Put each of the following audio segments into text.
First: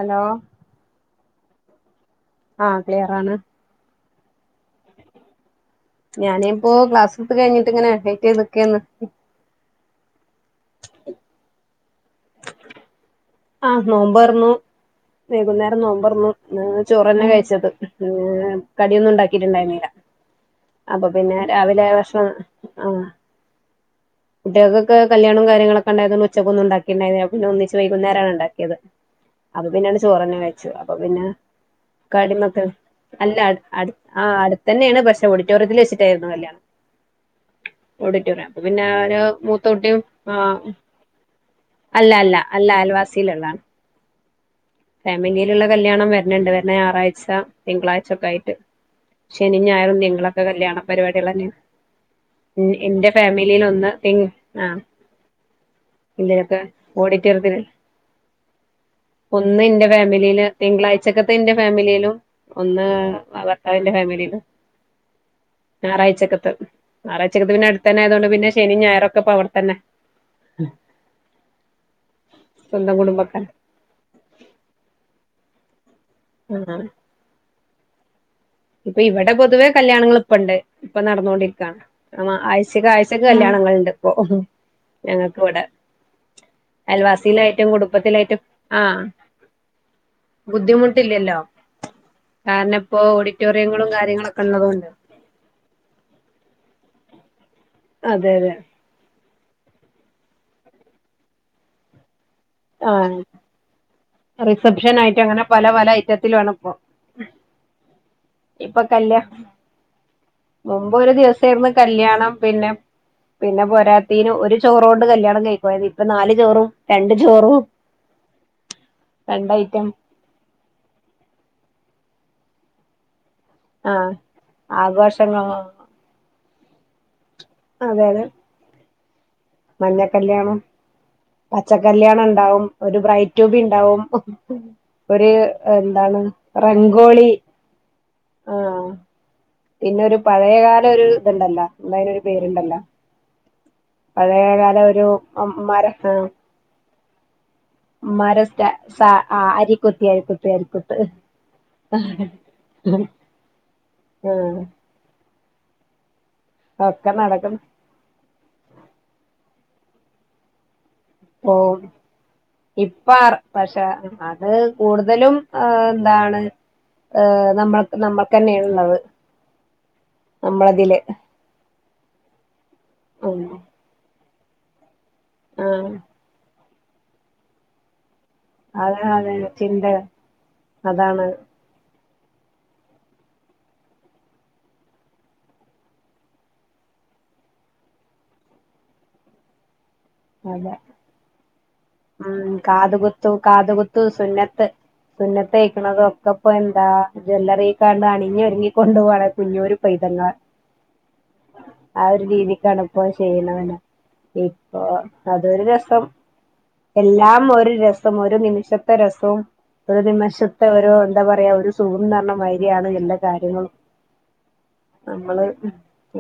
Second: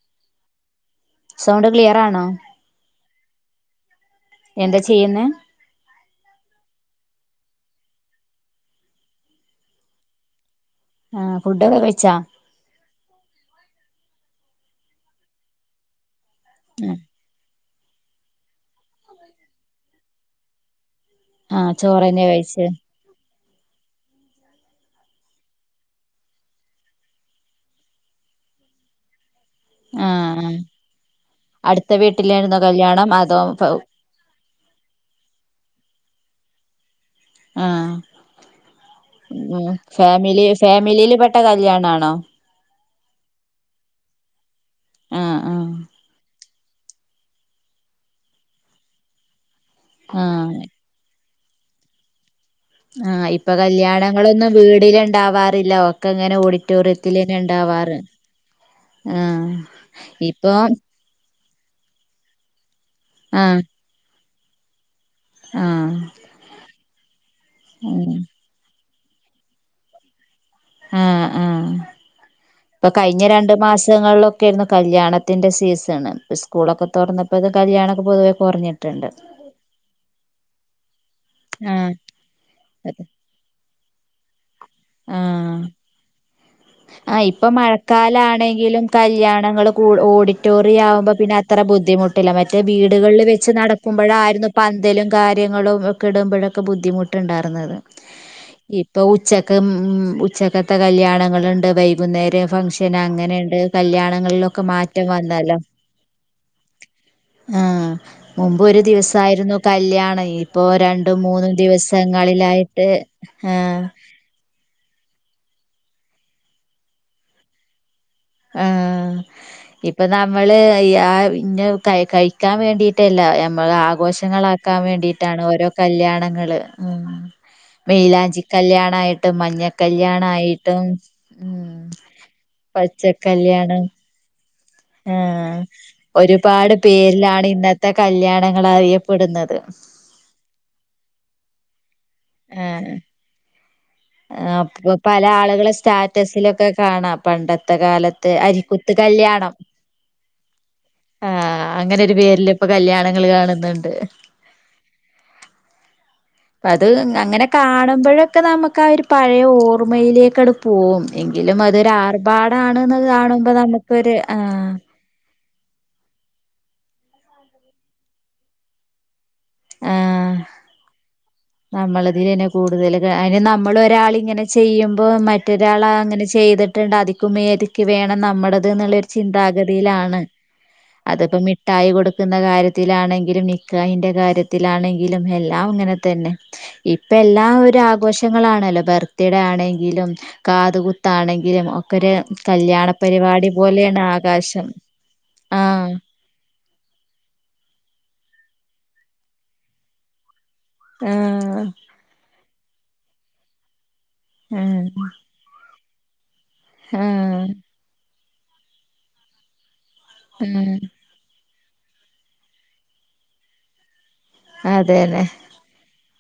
Hello sound clear ആണോ ആ ക്ലിയറാണ് എന്താ ചെയ്യുന്നേ ഞാൻ പ്പോ ക്ലാസ് ങനെ കഴിഞ്ഞിട്ട് വെയ്റ്റ് ചെയ്ത് നിക്കാണ് ആ ഫുഡൊക്കെ കഴിച്ചോ ആ നോമ്പ് തുറന്നുവൈകുനേരംനോമ്പ് തുറന്നു ഉം. ചോറന്നേ കഴിച്ചത് കടി ഒന്നും ഉണ്ടാക്കിട്ടിണ്ടായിരുന്നില്ല അപ്പോ പിന്നെ ആ രാവിലെ ചോറന്നെ ഭക്ഷണം കഴിച്ച് കൂട്ടാൾക്കൊക്കെ കല്യാണം കാര്യങ്ങളൊക്കെ ഉണ്ടായത് കൊണ്ട് ഉച്ചക്ക് ഒന്നും ഉണ്ടാക്കില്ല ഉണ്ടാക്കി ഉണ്ടായിരുന്നില്ല പിന്നെ ഒന്നിച്ചു വൈകുന്നേരണ്ടാക്കിയത് അത് പിന്നെ ആ ചോറ്ന്നെ ആ. കഴിച്ചു അപ്പോപ്പിന്നെ പിന്നെ അടുത്ത വീട്ടിലായിരുന്നോ കാര്യങ്ങളൊക്കെ കല്യാണം അല്ല അതോ ഫ- ആ അടുത്ത് തന്നെയാണ് പക്ഷേ ഓഡിറ്റോറിയത്തിൽ വച്ച് അവിടെയായിരുന്നു കല്യാണം ആ ഓഡിറ്റോറിയം അപ്പൊ പിന്നെ ഒരു മൂത്ത കുട്ടിയും ഫാമിലി ആഹ് ഫാമിലി പെട്ട കല്യണം ആണോ വാസിൽള്ളാണ് ആ ആ ഫാമിലിലുള്ള കല്യാണം വര്ണ്ണ്ട് ഞായാറാഴ്ച തിങ്കളാഴ്ച ഒക്കെ ആയിട്ട് ശനി ഞായർ ആ തിങ്കൾഒക്കെ കല്യാണപരിപാടികളെ തന്നെ ആ ഇപ്പൊ ഒന്ന് തിങ് കല്യാണങ്ങളൊന്നും ആഹ് വീട്ടിൽ ഉണ്ടാവാറില്ല ഒക്കെ ഓഡിറ്റോറിയത്തിൽ ഉണ്ടാവാറ് ഒന്ന് എന്റെ ഫാമിലില് തിങ്കളാഴ്ചഒക്കെ ന്റെ ഫാമിലിലും ഒന്ന് ആ ഭർത്താവിന്റെ ഫാമിലിലും ആ ഞായാറാഴ്ഛകാതെ ഞായറാഴ്ചകാതെ പിന്നെ അടുത്തനെന് ഉം ആയതുകൊണ്ട് ശനി ഞായാറും ഒക്കെ ഇപ്പോ അവിടെതന്നെ ആ ആ ഇപ്പ സ്വന്തം കഴിഞ്ഞ കുടുംബക്കാരാ രണ്ട് മാസങ്ങൾളും ക്കർന്ന് കല്യാണത്തിന്റെ സീസൺ ഇതാണ് സ്കൂളൊക്കെ തുറന്നപ്പോ ഇത് കല്യാണം ഒക്കെ പൊതുവെ ഇപ്പ കുറഞ്ഞിട്ടുണ്ട് ഇവിടെ പൊതുവെ കല്യാണങ്ങള് ഇപ്പഇണ്ട് ഇപ്പ നടന്നോണ്ടിരിക്കാ ആഹ് മ ആഴ്ചക്ക് അതെ ആഴ്ചക്ക് കല്യാണങ്ങൾ ഇണ്ട് ഒ ഞങ്ങക്കിവിടെ ആ ഇപ്പം മഴക്കാലംആണെങ്കിലും ആഹ് കല്യാണങ്ങള് കൂ ഓഡിറ്റോറിയം ആവുമ്പോ പിന്നെ ബുദ്ധിമുട്ടില്ലല്ലോ അത്ര ബുദ്ധിമുട്ട് ഇല്ല മറ്റേ കാരണം ഇപ്പോ വീടുകളിൽ വെ ഓഡിറ്റോറിയങ്ങളും കാര്യങ്ങളൊക്കെ ക്കുമ്പോളായിരുന്നു ഉള്ളതുകൊണ്ട് പന്തലും കാര്യങ്ങളും ഒക്കെ ഇടുമ്പോക്കെ ബുദ്ധിമുട്ട് ട്ടുണ്ടായിരുന്നത് അതെ അതെ ഇരുന്നത് ഇപ്പോ ഉച്ചക്ക് ത് മ് ഉച്ചക്കത്തെ കല്യാണങ്ങൾ ണ്ട് വൈകുന്നേരം ഫംഗ്ഷൻ ആഹ് അങ്ങനെ ആണ്ട് കല്യാണങ്ങളിലൊക്കെ റിസപ്ഷൻ മാറ്റം ആയിട്ട് അങ്ങനെ വന്നല്ലോ പല പല ഐറ്റത്തിലാണ് ഇപ്പൊ ആ മുൻപ് ഒരു ഇപ്പൊ ദിവസം കല്യാ ആയിരുന്നു കല്യാണം ഇപ്പൊ മുമ്പ് ഒരു രണ്ടും മൂന്നും ദിവസായിരുന്നു കല്യാണം പിന്നെ ദിവസങ്ങളിലായിട്ട് ഹേ ണം കഴിക്കയിഞ്ഞു ഇപ്പം നാല് ചോറും രണ്ട് ചോറും ആ രണ്ട് ഐറ്റം ഇപ്പം നമ്മള് ആ ഇന്ന കയ് കയിക്കാൻ വേണ്ടിട്ടല്ല ഞ നമ്മക്ക് ആഹ് ആഘോഷങ്ങൾ ആക്കാൻ വേണ്ടീട്ടാണ് ആഘോഷങ്ങളോ ഓരോ കല്യാണങ്ങള് ആ അതെ അതെ മൈലാഞ്ചി കല്യാണം ആ മഞ്ഞ കല്യാണായിട്ടും മ് പ ബ്രൈഡ് ടു ബി ഇണ്ടാവും. ഒരു ആഹ് എന്താണ് ഒരുപാട് റെഗോളി പേരിലാണ് ഇന്നത്തെ ആ കല്യാണങ്ങൾ അറിയപ്പെടുന്നത് പിന്നെ ഒരു പഴയ കാല ഒരു ഇതുണ്ടല്ലോ അതിന് ഒരു പേരുണ്ടല്ലോ ആ പഴയകാല ഇപ്പൊ ഒരു പല ആളുകളെ മര ആഹ് സ്റ്റാറ്റസിലൊക്കെ കാണാ പണ്ട ണ്ടത്തെ കാലത്തെ മരം സ്റ്റാ അരികുത്ത് സാ കല്യാണം അരിക്കുത്ത് അരിക്കുത്ത് അരിക്കുത്ത് ആ അങ്ങനെ ഒരു ആഹ് പേരിൽ ഇപ്പൊ കല്യാണങ്ങള് കാണുന്നുണ്ട് അത്‌ ഒക്കെ അങ്ങനെ നടക്കും കാണുമ്പഴക്കെ നമ്മ പയേ ഓർമയിലേക്കട് പോവും. എങ്കിലും അത്‌ പോവും ഒരു ആർഭാടാണ്ന്ന് ഇപ്പ കാണുമ്പോ നമുക്കൊരു ആ ആ എന്താണ് നമ്മക്ക് നമ്മക്കന്നെ ആണ് ഉള്ളത്. ഞമ്മള്ദീല് നമ്മള്ദീന് കൂടുതല് കാര് നമ്മള്ഒരാളിങ്ങനെ ചെ ചെയ്യും. ഇപ്പൊ മറ്റൊരാള ആഹ് അങ്ങനെ ചെയ്ത് ത്ണ് അതിക്കും മേതിക്ക് വേ ന്നാ നമ്മടത് അതെ നുള്ളൊരു അതെ ചിന്താ ചിന്ത ഗതിയിലാണ് അതാണ് അത്പ്പ മിട്ടായി കൊട് ത്ത്ന്ന കാര്യത്തിലാണെങ്കിലും നിക്കാഹിന്റെ കാര്യത്തിലാണെങ്കിലും എല്ലാം ഇങ്ങനെത്തന്നെ. ഇപ്പ എല്ലാം ഒരാഗോശങ്ങളാണല്ലോ ബർത്തിടേആണെ ങ്കിലും കാത്കുത്താണെങ്കിലും ഒ മ്മ് കാത്കുത്തും കാത്കുത്ത് സുന്നത്ത് ആകാശം ആഹ് സുന്നതൈക്കണതൊക്കെഇപ്പെന്താ ജൊല്ലറിക്കാണ്ട് അണിഞ്ഞൊര് ങ്ങി കൊണ്ട്പോളെ കുഞ്ഞോരു പൈതങ്ങളെ. ആാാ ഹ് തലപ്പോയ് ഷെയ്യുന്നതന്നെ. ഇപ്പൊ ആഹ് അതൊരുരസം. ആഹ് എല്ലാംഒര് രസ് ഒരു നിമിഷത്തെ രസോം ഒരു നിമഷത്തെ ആഹ് ഒരു എന്താ പറയാ ഒരു ശുകും ന്നർണമാരീയാണ് എല്ലാ കാര്യങ്ങളും അതെ അതെ നമ്മള്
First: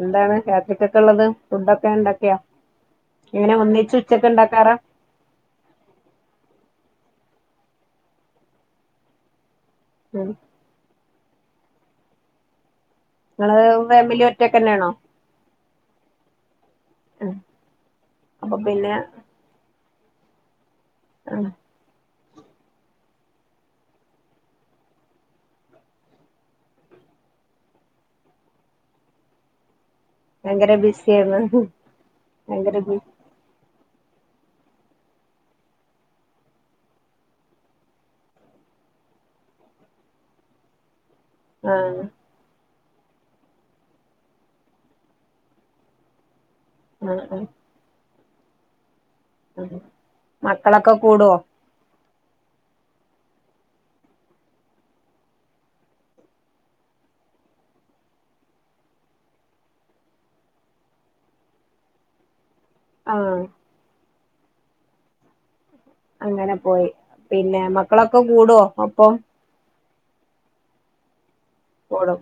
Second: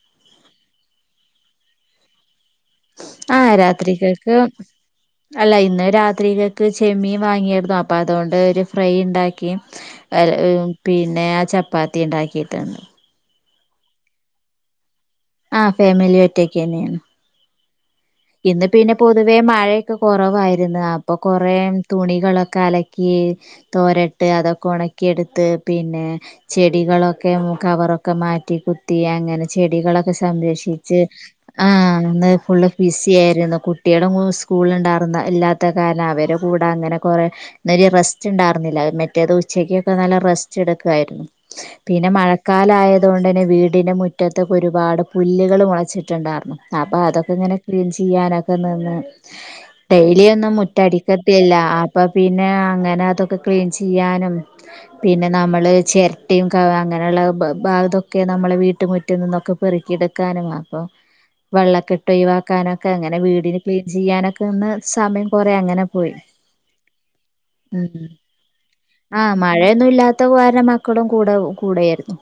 എന്താണ് രാത്രിക്കൊക്കെള്ളത് ഫുടൊക്കെ ഇണ്ടാക്യാ ആ രാത്രിക്കേൽക്ക് ഉണ്ടാക്കാറാ അല്ല ഇന്ന് രാത്രിക്കേക്ക് ചെമ്മീൻ വാങ്ങിയർന്നു അപ്പ അതോണ്ട് ഒരു ഫ്രൈണ്ടാക്കി ഉം എൽ ഏഹ് പിൻ ഏഹ് ചപ്പാത്തിണ്ടാക്കിട്ട് നിങ്ങള് ഫാമിലി ഒറ്റക്കെന്നെണോ ആഹ് ഫാമിലി ഒറ്റക്കെന്യാ ആഹ് ഇന്ന് പിന്നെ പൊതുവേ മഴ കൊറവായ് രുന്ന് അപ്പ ആഹ് കൊറേ തുണി കളൊക്കെ അലക്കി തോരട്ട് അതൊക്കെ ഓണക്കി എടുത്ത് പിന്നേ ചെടികളൊക്കെ മു കവറൊക്കെ മാറ്റികുത്തി അങ്ങനെ ചെടികളൊക്കെ ഭയങ്കര സംരഷിച് ബിസിയാണ് ആഹ് ഇന്ന് ഫുള്ള് ഭയങ്കര ബി ബിസിയായിരുന്നു കു ട്ടിയെളോങ്ങും ഉസ്‌കൂളിണ്ടാർന്ന ഇല്ലാത്ത കാരണം അവരും കൂടാ അങ്ങനെ കൊറേ ഇന്നലെ ബെസ്റ്റ് ഇണ്ടാർന്നില്ല അയ് മറ്റേത് ഉച്ചക്ക് ന്നർഞ്ഞാല് റെസ്റ്റെട്ക്കയിരു ന്നു ആഹ് പിന്നെ മഴക്കാലയ തോണ്ടന്നെ വീടിന് മുറ്റത് ഒരുപാട് പുല്ലുകള് മുളച്ചിണ്ടാർന്നു ആപ്പ ആഹ് ആഹ് അതൊക്കെന്നെ ഷിയാര [unintelligible] ആഹ് ഡെയ്ലി ഒന്നും മുറ്റ മക്കളൊക്കെ കൂടോ അടിക്കത്തില്ലാ ആ പ്പ പിന്നെ അങ്ങനെ അതൊക്കെ ക്ലീൻ ചെയ്യാനും പിന്നെ നമ്മള് ചെരട്ടിം കവാ അങ്ങനള്ള ബ ബാ തൊക്കെ നമ്മളെ വീട്ട്മുറ്റത്ന്ന് പൊറുക്കിയെട്ക്കാനും വള്ളകെട്ട് ഒഴിവാ കാനൊക്കെ അങ്ങനെ ആഹ് വീടിന് ക്ലീൻ ചെയ്യാനൊ ന്ന് സമയം കൊറിയാ അങ്ങനെ പോയി പിന്നെ ഉം മക്കളൊക്കെ കൂടോ ഒപ്പം തൊവായരെ മക്കളും കൂഡൗ കൂടെയേര് കൂടും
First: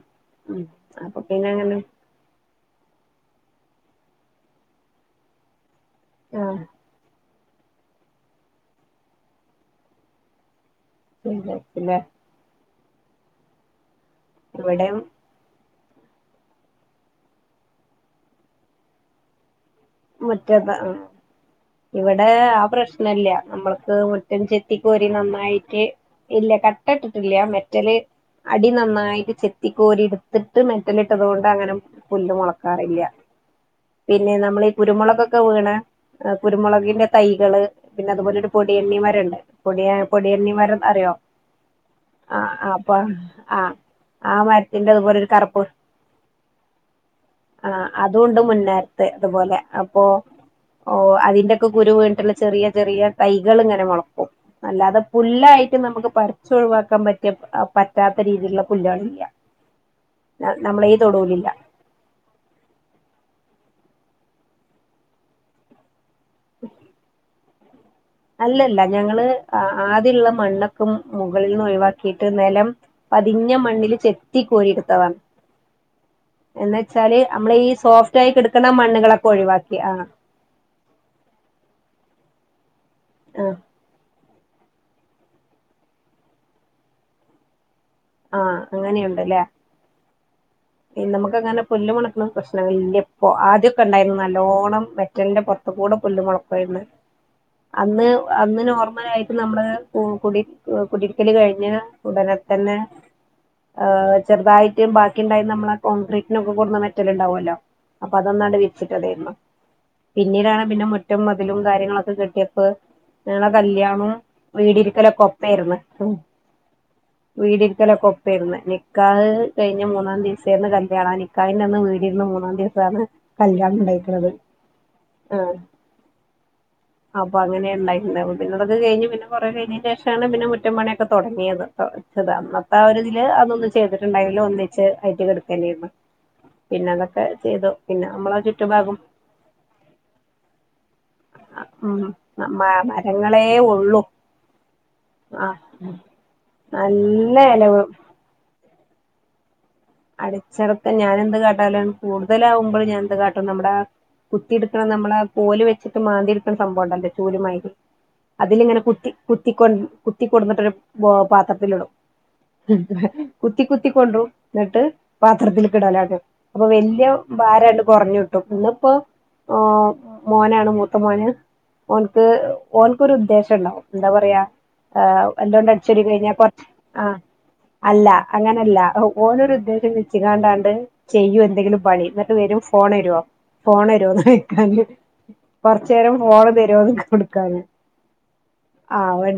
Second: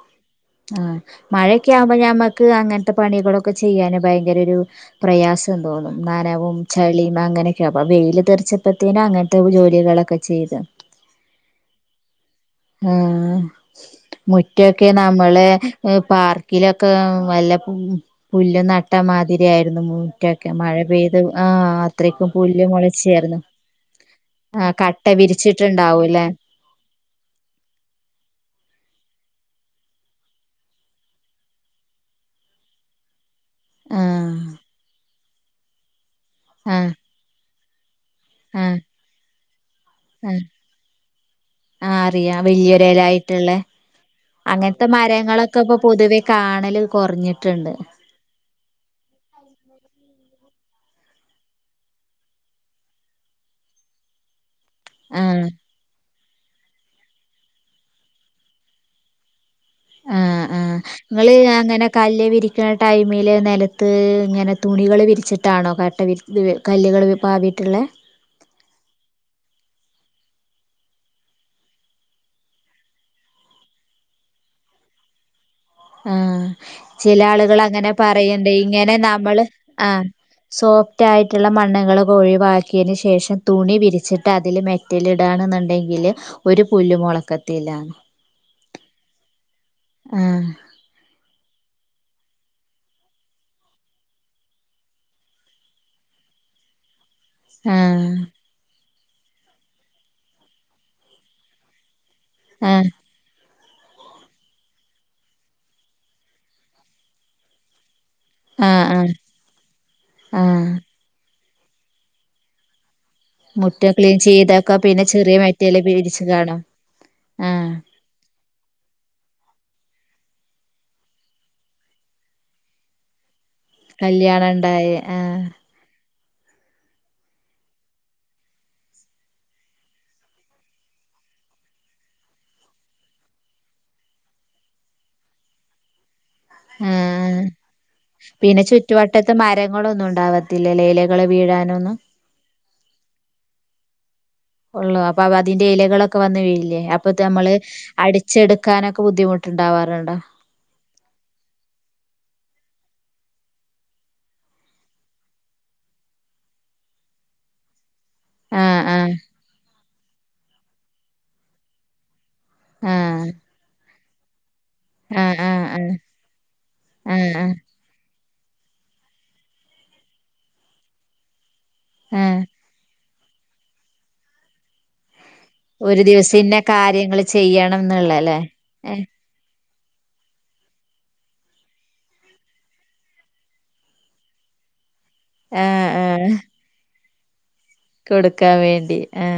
ഉം ആഹ് അപ്പൊ പിന്നെ അങ്ങനെ മഴക്കെയാവുമ്പോ ഞമ്മക്ക് അങ്ങൻത്തെ പണികളൊക്കെ ചെയ്യാന് ഭയങ്കരൊരു പ്രയാസം തോന്നും നനവും ആഹ് ചെളീം അങ്ങനെ ക്ക്യാവും അപ്പ വെയില് തെർച്ചപ്പത്തേനു അങ്ങനെത്ത ജോലികളൊക്കെ ചെയ്ത്. വെയ്ലാരിക്കും ഇല്ലേ ആഹ് ഇവിടെ മുറ്റോക്കെ നമ്മള് എ പാർക്കിലൊക്കെ വല്ല പു പുല്ലും നട്ടമാതിരിയാ മുറ്റൊക്കെ ആഹ് ഇവടെ അത്രയ്ക്കും ആ പുല്ല് പ്രശ്നില്ല മുളച്ചായിരുന്നു മ്മൾക്ക് മുറ്റം ആഹ് ചെത്തി കട്ട കോരി നന്നായിട്ട് വിരിച്ചിട്ടുണ്ടാവൂല്ലേ ഇല്ല കട്ടട്ടിട്ടില്ല മെറ്റല് അടി നന്നായി ചെത്തിക്കോരി ഇട്ത്തിട്ട് മെറ്റലിട്ടതോണ്ട് അങ്ങനെ പുല്ല് മോളക്കാറില്ല പിന്നെ ആഹ് നമ്മള് രുമുളക്കൊക്കെ വീ--ണെ അ ആഹ് കുരുമുളകിന്റെ തൈകള് പിന്നതുപോലൊരു ആഹ് പൊടിയണ്ണി മരണ്ട് പൊടിയ ആഹ് പൊടിയണ്ണി മരം അറിയോ ആഹ് അറിയാം ആഹ് ആഹ് പ വലിയൊരെലായിട്ടുള്ളേ അ ആ അങ്ങനത്തെ മര്തിന്റെതുപോലൊരു മരങ്ങളൊക്കെ കറ്പ്പ് ഇപ്പൊ പൊതുവെ കാണല് കൊറഞ്ഞിട്ടുണ്ട് ആഹ് അതുണ്ട് മുന്നാര്ത് ഇതുപോലെ പ്പൊ ഓ അതിന്റൊക്കെ കുരുവീണ് ട്ടില്ലെ ചെറിയ ചെറിയ തൈകളിങ്ങനെ മൊളക്കും അല്ലാതെ ആഹ് പുല്ലായിട്ട് നമ്മക്ക് പർ ചൊയ്വാക്കാൻ പറ്റിയ പറ്റാത്ത രീതിയില്ള്ള പുല്ലേളില്ലാ ആഹ് ആഹ് ഇങ്ങള് ആങ്ങനെ കല്ല് വിരിക്ക്ണെ ടൈമില് നെല ത് ങ്ങനെ തുണികള് വിരിച്ചിട്ടാണോ കട്ട വിര് ത് കല്ല്കള് പാതി ത് ള്ളെ അല്ലല്ല ഞങ്ങള് അ ആദ്യള്ള മണ്ണൊക്ക മുകളിന്നൊയുവാക്കിട്ട് നെലം പതിഞ്ഞ മണ്ണിൽ ചെത്തി കോരിടെത്തണ് ആഹ് ചില നമ്മളെ ആളുകൾ ഈ അങ്ങനെ സോഫ്റ്റ് ആയി പറണ്ട് കിടക്കുന്ന ഇങ്ങനെ മണ്ണുകളൊക്കെ നമ്മൾ ഒഴിവാക്കി ആ സോഫ്റ്റായിടുള്ള മണ്ണ്കളും പോയിവരി ക്കിന് ശേഷം ആ തുണി വിരിച്ച് റ്റതില് മെറ്റലിടാണ് ന്നുണ്ടെങ്കില് ഒരു പുല്ലുമൊളക്കത്തില്ലന്ന് ആഹ് അങ്ങനെയുണ്ട്ലേ ആഹ് ഇ നമുക്കങ്ങനാം പുല്ല് മുളക്ക്ണോം പ്രശ്ണ ഇല്ല്യപ്പൊ ആദ്യൊക്കെ ണ്ടായിർന്നു നല്ലോണം മെറ്റൽന്റെ പൊർത്ത്കൂടൊക്കെ പുല്ല് മുളക്കയ്ര്ന്ന് അന്ന് ആഹ് അന്നെനോറം മഴ അയിട്ട് നമ്മള് കു കുടി കുടിര്ക്കല് കഴിഞ്ഞ് ഉടനെ തന്നെ ആഹ് ഏ ചെറുതായിട്ട് ബാക്കിണ്ടായിന നമ്മള കോൺക്രീറ്റിനൊക്കെ കൊട്ന്ന മെറ്റൽണ്ടാവൊല്ലോ അപ്പൊ അതൊണ്ടണ് ആഹ് ആഹ് വിര്ച്ചിട്ടതേമ്മ പിന്നീടാണ് ആഹ് പിന്നെ മുറ്റം മൊ ഇതിലും കാര്യങ്ങളൊക്കെ കെട്ടിയപ്പോ ഞങ്ങളെ മുറ്റം കല്യാണവും ക്ലീൻ ചെയ്തൊക്കെ പിന്നെ വീടിരിക്കലൊക്കെ ചെറിയ മെറ്റെല്ല് ഒപ്പായിരുന്നു പിടിച്ച് കാണും ആഹ് ക്കലൊക്കൊപ്പെർന്ന് നിക്കാഹ് കഴിഞ്ഞ മൂ ന്നാം ദിവസേന്ന് കല്യാണം ആ നിക്കാഹിന്റെന്ന് വീടിര്ന്ന് മൂന്നാം ദിവസാണ് കല്യാണം ഇണ്ടായിക്ക്ണത് കല്യാണം ഉണ്ടായി ആ ആഹ് അപ്പൊ അങ്ങനെ ഉണ്ടായിട്ടുണ്ട് അപ്പോ പിന്നെ അതൊക്കെ കഴിഞ്ഞ് പിന്നെ കൊറെ കഴിഞ്ഞതിന്‌ ശേഷാണ് പിന്നെ മുറ്റം പണിയൊക്കെ തുടങ്ങിയത് [unintelligible] ഇപ്പോ ആ ഒരിതില് അതൊന്നും ചെയ്തിട്ടുണ്ടായില്ല ഒന്നിച്ച് ആയിട്ട് കൊടുക്ക തന്നെയായിരുന്നു ആ നമ്മളെ പിന്നെ ചുറ്റുഭാഗം ചുറ്റുവട്ടത്ത് മരങ്ങളൊന്നും ഉണ്ടാവത്തില്ലലെ ഇലകൾ വീഴാനൊന്നും ഉം മ മരങ്ങളേ ഒള്ളു ഒള്ളൂ അപ്പാപ്പ അതിന്റെ ഇലകളൊക്കെ വന്ന് വീഴില്ലേ അപ്പ ഇത് നല്ല മ്മള് എലകളും അടിച്ചെടുക്കാനൊക്കെ ബുദ്ധിമുട ഇണ്ടാവാർണ്ടോ ഞാനെന്ത്‌ കാട്ടാലാണ് കൂടുതലാകുമ്പൾ ഞാ എന്ത് കാട്ടും നമ്മുടെ കുത്തി ഇട്ക്കണ നമ്മളെ കോല് വെച്ചിട്ട് മാന്തിട്ക്ക്ണ സംഭവം ഇണ്ടല്ലേ ചൂല് മായിരി അതിലിങ്ങനെ ആഹ് കുത്തി ആഹ് കുത്തിക്കൊണ്ട് കുത്തി കൊട്ന്നിട്ടൊരു ബോ പാത്രത്തിലിടും ആഹ് കുത്തി കു ത്തിക്കൊണ്ട്റും ന്നട്ട് ആഹ് ആഹ് പാത്രത്തിൽക്ക് ആഹ് ഇടലാണ് അപ്പൊ വല്ല്യ ആഹ് ആഹ് ഭാരാണ്ട് കൊർഞ്ഞ് ട്ടും ഇന്ന്പ്പോ ഏ മോനാണ് മൂത്ത മോന് ഓൻക്ക് ആഹ് ഓൻ ക്ക് ഒരു ഉദ്ദേശം ഇണ്ടാവും എന്താ പറയാ ഏ ഒരു ദിവസം ഇന്നെ കാര്യങ്ങൾ ചെയ്യണം ഇന്ന്ള്ള ലെ എ നൊരു ഉദ്ദേശം വെച്ച് കാണ്ടാണ്ട് ചെയ്യും എന്തെങ്കിലും പണി ഇന്നട്ട് വെരും ഫോണെരോ ഫോണെരോ ന്നൊയ്ക്കാൻ കൊർച്ചേരം ഫോണ് തരോ കൊട്ക്കാൻ കൊട്ക്കാ വേണ്ടി ആ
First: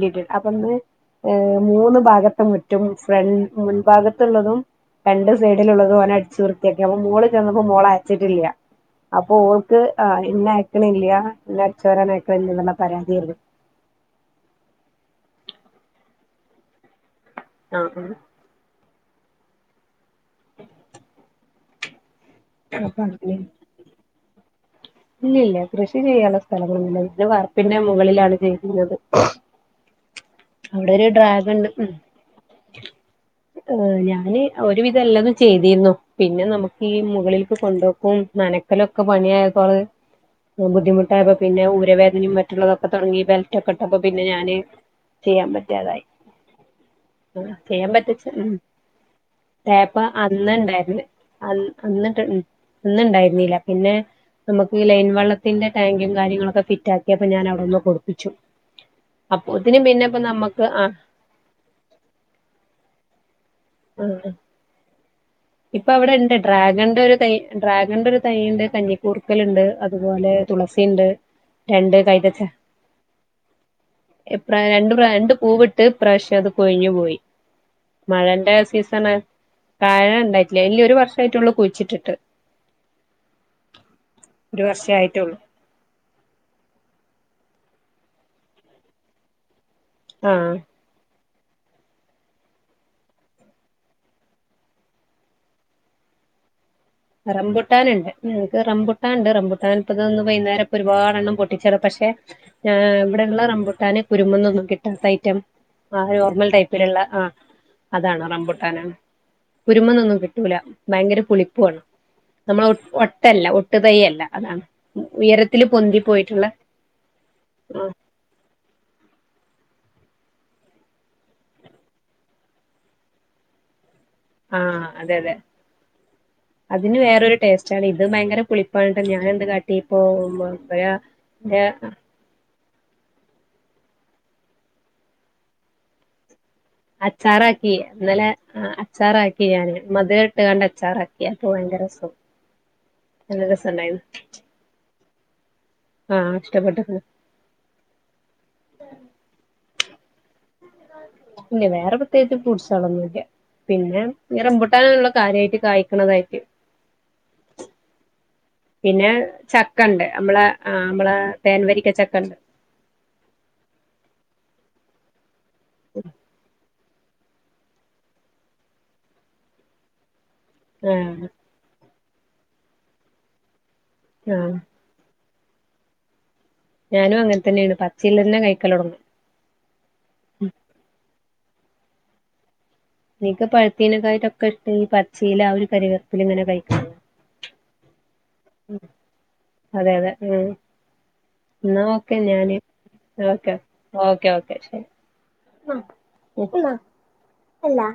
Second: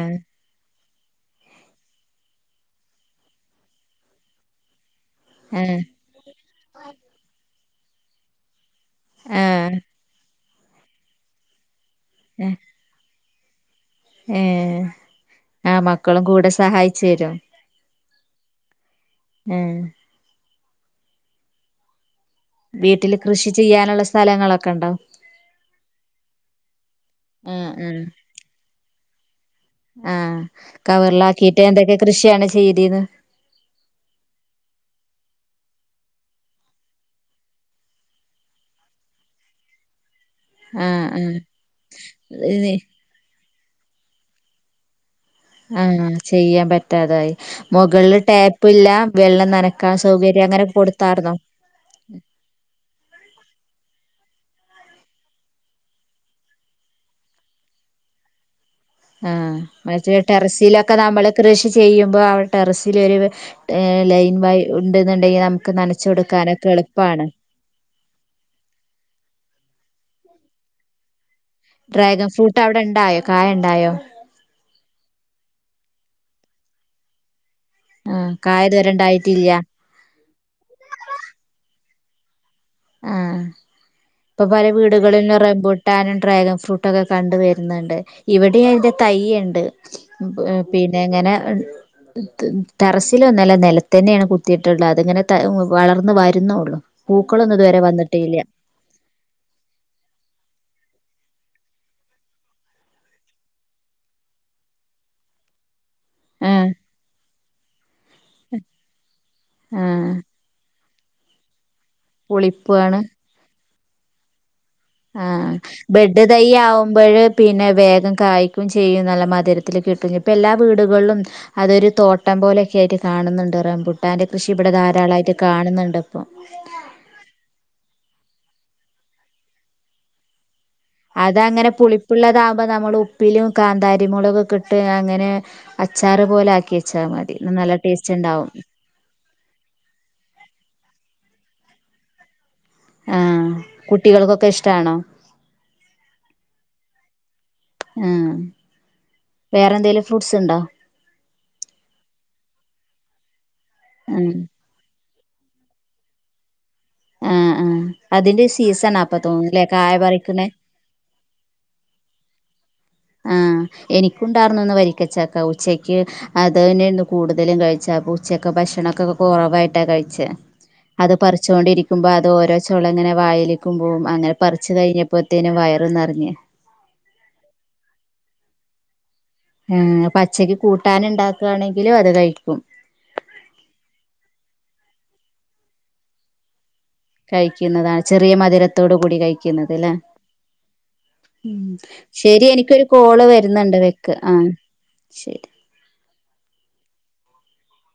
ഏ മൂന്ന് ഭാഗത്തും മുറ്റും ഫ്രണ്ട് മുൻ ഭാഗത്ത്ള്ളതും രണ്ട് സൈഡിൽ ആഹ് ഇള്ളതും ഓന് അടിച്ച് വൃത്തിയാക്കി അപ്പം മോൾ ചെന്ന മോൾ അയ്ചിട്ടില്ല അപ്പം ആഹ് ഓൾക്ക് ഏ ഇന്നെ അ ക്ക്ണില്ല ഇന്നെ ച്ചോരാൻ അയ്ക്ക്ണില്ല ന്നുള്ള പരാതി എര്ന്നു ഏ മക്കളും കൂടെ സഹായിച്ചെരോ ആ അ ഏ വീട്ടില് കൃഷി ചെയ്യാന്ള്ള സ്ഥ സ്ഥലങ്ങളൊ ഇല്യല്ല കൃഷി ചെയ്യാന്ള്ള സ്ഥലങ്ങളൊന്നില്ല പിന്നെ വാർപിന്റെ മൊകളിലാണ് ചെയ്തിനെത് [unintelligible] [unintelligible] ആ കവർലാകിട്ട് ഉം എന്തൊകെ കൃഷി ആണ് ചെയ്തീന്നെ ചെയ്തീര്ന്നു പിന്നെ നമുക്ക് ഈ മുകളീൽക്ക് കൊണ്ടോക്കും നനക്കലൊക്കെ പണി ആയപള് ഉം ആഹ് ബുദ്ധിമുട്ടായപ്പം ആഹ് പിന്നെ ഊരവേദനേം ഇത് മറ്റുള്ളതൊക്കെതൊടങ്ങീ ബെ റ്റക്കട്ടുമ്പൊ പിന്നെ ഞാന് ചെയ്യാം പറ്റാതായി ആഹ് ചെയ്യാൻ പറ്റാതായി ചെയ്യാം മുകളില് പറ്റച്ച ഉം ടാപ്പ് ഇല്ല വെള്ളം നനക്കാൻ ടേപ്പ സൗകര്യം അങ്ങനെ അന്ന്ണ്ടായ്ര്ന്ന് കൊടുത്താർന്നോ അ അന്ന്ട്ട് ഉം അന്ന്ണ്ടായ്ര്ന്നീല്ല പിന്നെ നമ് ഈ ലൈൻവള്ളത്തിന്റെ ടാങ്കിം കാര്യങ്ങളൊക്കെ ഫിറ്റാക്യപ്പം ഞാനവിടൊന്ന് കൊട്പിച്ചു ആ മറ്റെ ആ ടെറസിലൊക്കെ നമ്മള് കൃഷി ചെയ്യുമ്പാേ അവ ടെറസിലൊരു ഏ ലൈൻ വയ് ഉ ഇപ്പ അവ്ടെണ്ട് ട്രാഗൺന്റെ എളുപ്പാണ് ഒര്തൈ ട്രാഗൺന്റെ ഒര് തൈയിണ്ട് കഞ്ഞി കൂർക്കല്ണ്ട് അ അത് പോലെ തുളസിണ്ട് രണ്ട് ട്രാഗൺ കൈതച്ച ഫൂട്ട് അവടെണ്ടായോ കായണ്ടായോ [unintelligible] രണ്ട് പൂവ്ട്ട് ഇപ്രാശ്യത് കൊഴിഞ്ഞ് പോയി ആഹ് മഴന്റെ കായ ഇതുവരെ സീസണ് ഉണ്ടായിട്ടില്ല ആയ ഇല്യ ഒരു വർഷായിട്ടാെള്ളു കുയ്ചിട്ടിട്ട് ആ ഇപ്പം ഒരു പല വർഷേ വീടുകളിലും ആയിട്ടുള്ളൂ റംബുട്ടാനും ട്രാഗൺഫൂട്ടൊക്കെ കണ്ട് വ ര്ന്ന്ണ്ട് ഇവടീം അയ്ന്റെ തയ്യ്ണ്ട് ആഹ് പിനെങ്ങനെ ടെറസിലൊന്നുമല്ല നിലത്ത് തന്നെയാണ് കുത്തിയിട്ടുള്ളത് അതിങ്ങനെ വളർന്ന് വരുന്നേയുള്ളു റംബുട്ടാനുണ്ട് എനിക്ക് റമ്പുട്ടാനുണ്ട് റബുട്ടാൻ ഇപ്പന്ന് വൈകുന്നരം ഇപ്പം ഒരുപാടെണ്ണം പൊട്ടി പക്ഷേ ഇവിടെയുള്ള റംബുട്ടാന് കുരുമൊന്നൊന്നും കിട്ടാത്ത ഐറ്റം ആ നോർമൽ ആഹ് ടൈപ്പിലുള്ള ആ അതാണ് റംമ്പുട്ടാനാണ് ആഹ് കുരുമേന്നൊന്നും കിട്ടൂല ഭയങ്കര പുളിപ്പുവാണ് നമ്മളൊ പുളിപ്പാണ് ഒട്ടല്ല ഒ തട്ട് തൈ അല്ല അതാണ് ആ ഉയരത്തില് പൊന്തി ബെഡ് തൈ പോയിട്ടുള്ള ആവുമ്പോഴ് പിന്നെ വേഗം കായ്ക്കും ചെയ്യും നല്ല മതി മരത്തിൽ കിട്ടും ഇപ്പോൾ എല്ലാ വീടുകളിലും അതൊരു തോട്ടം പോലെയൊക്കെ ആയിട്ട് കാണുന്നുണ്ട് റംബൂട്ടാൻ റംപൂട്ടാന്റെ കൃഷി ഇവിടെ ആഹ് അതെ അതെ ധാരാളായിട്ട് കാണുന്നുണ്ട് ഇപ്പൊ പുളിപ്പാനിട്ട് ഞാൻ എന്ത് കാട്ടി ഇപ്പൊ അതങ്ങനെ പുളിപ്പുള്ളതാ അപ്പ നമ്മള് ഉപ്പിലും കാന്താരി മൊളകൊക്കെയിട്ട് അങ്ങനെ അച്ചാറ് പോലെ വെച്ചാൽ മതി അച്ചാറാക്കി നല്ല ടേസ്റ്റ് ഇന്നലെ ഉണ്ടാവും അച്ചാറാക്കി ഞാന് മധുരം ഇണ്ട് കണ്ട് അച്ചാറാക്കി ആക്കിയപ്പോ ഭയങ്കരസുഖ ആ കുട്ടികൾക്കൊക്കെ ഇഷ്ടാണോ ആഹ് ഇഷ്ടപ്പെട്ട്ക്ക്ണ് ആ വേറെന്തെലും വേറെ പ്രത്യേകിച്ച് [unintelligible] ഒന്നുല്ല്യ പിന്നെ ആഹ് ഈ റംബൂട്ടാനുള്ള കാര്യായിട്ട് കായ്ക്കണതായിരിക്കും ആഹ് ആഹ് അതിന്റെ സീസണാ പിന്നെ അപ്പൊ തോന്നുന്നുല്ലേ കായ ചക്കണ്ട് നമ്മള പറിക്കണേ ആ നമ്മള തേൻ വരിക്ക ചക്ക ആ എനിക്കുണ്ടാർന്നു ഇന്ന് വരിക്കച്ചക്ക ഉ ഉച്ചക്ക് അത്പിന്നെ കൂടുതലും കഴിച്ച ഉച്ചയൊക്കെ ഭക്ഷണൊക്കെ കൊറവായിട്ടാ കഴിച്ചെ അത് ആഹ് പറിച്ചൊകൊണ്ടിരി നോക്കുമ്പോ അത് ഓരോ ചോളം ഇങ്ങനെ വായില് ക്കുമ്പോ അങ്ങനെ ആഹ് പറിച്ചു കഴിഞ്ഞ ഇപ്പത്തേനും വയറ് നെറഞ്ഞ് ചില്ലന്നെ കഴിക്കല് തുടങ്ങും ആ പച്ചക്ക് കൂട്ടാനുണ്ടാ ആണെങ്കിലും അത് കഴിക്കും എനിക്ക് പഴുത്തീനെക്കായിട്ടൊക്കെ ഇഷ്ടം ഈ പച്ചേൽ ആ ഒരു കരിവേപ്പിൽ ഇങ്ങനെ കഴിക്കാനാ കഴിക്കുന്നതാ ചെറിയ മധുരത്തോട് കൂടി കഴിക്കുന്നത് അതെ ല്ലേ അതെ ഉം എന്നാ ഓക്കെ ശരി ഞാന് എനിക്കൊരു കോള് ഓക്കെ വരുന്നുണ്ട് വെക്ക് ആ ശരി എ [unintelligible] ല്ല അല്ലാ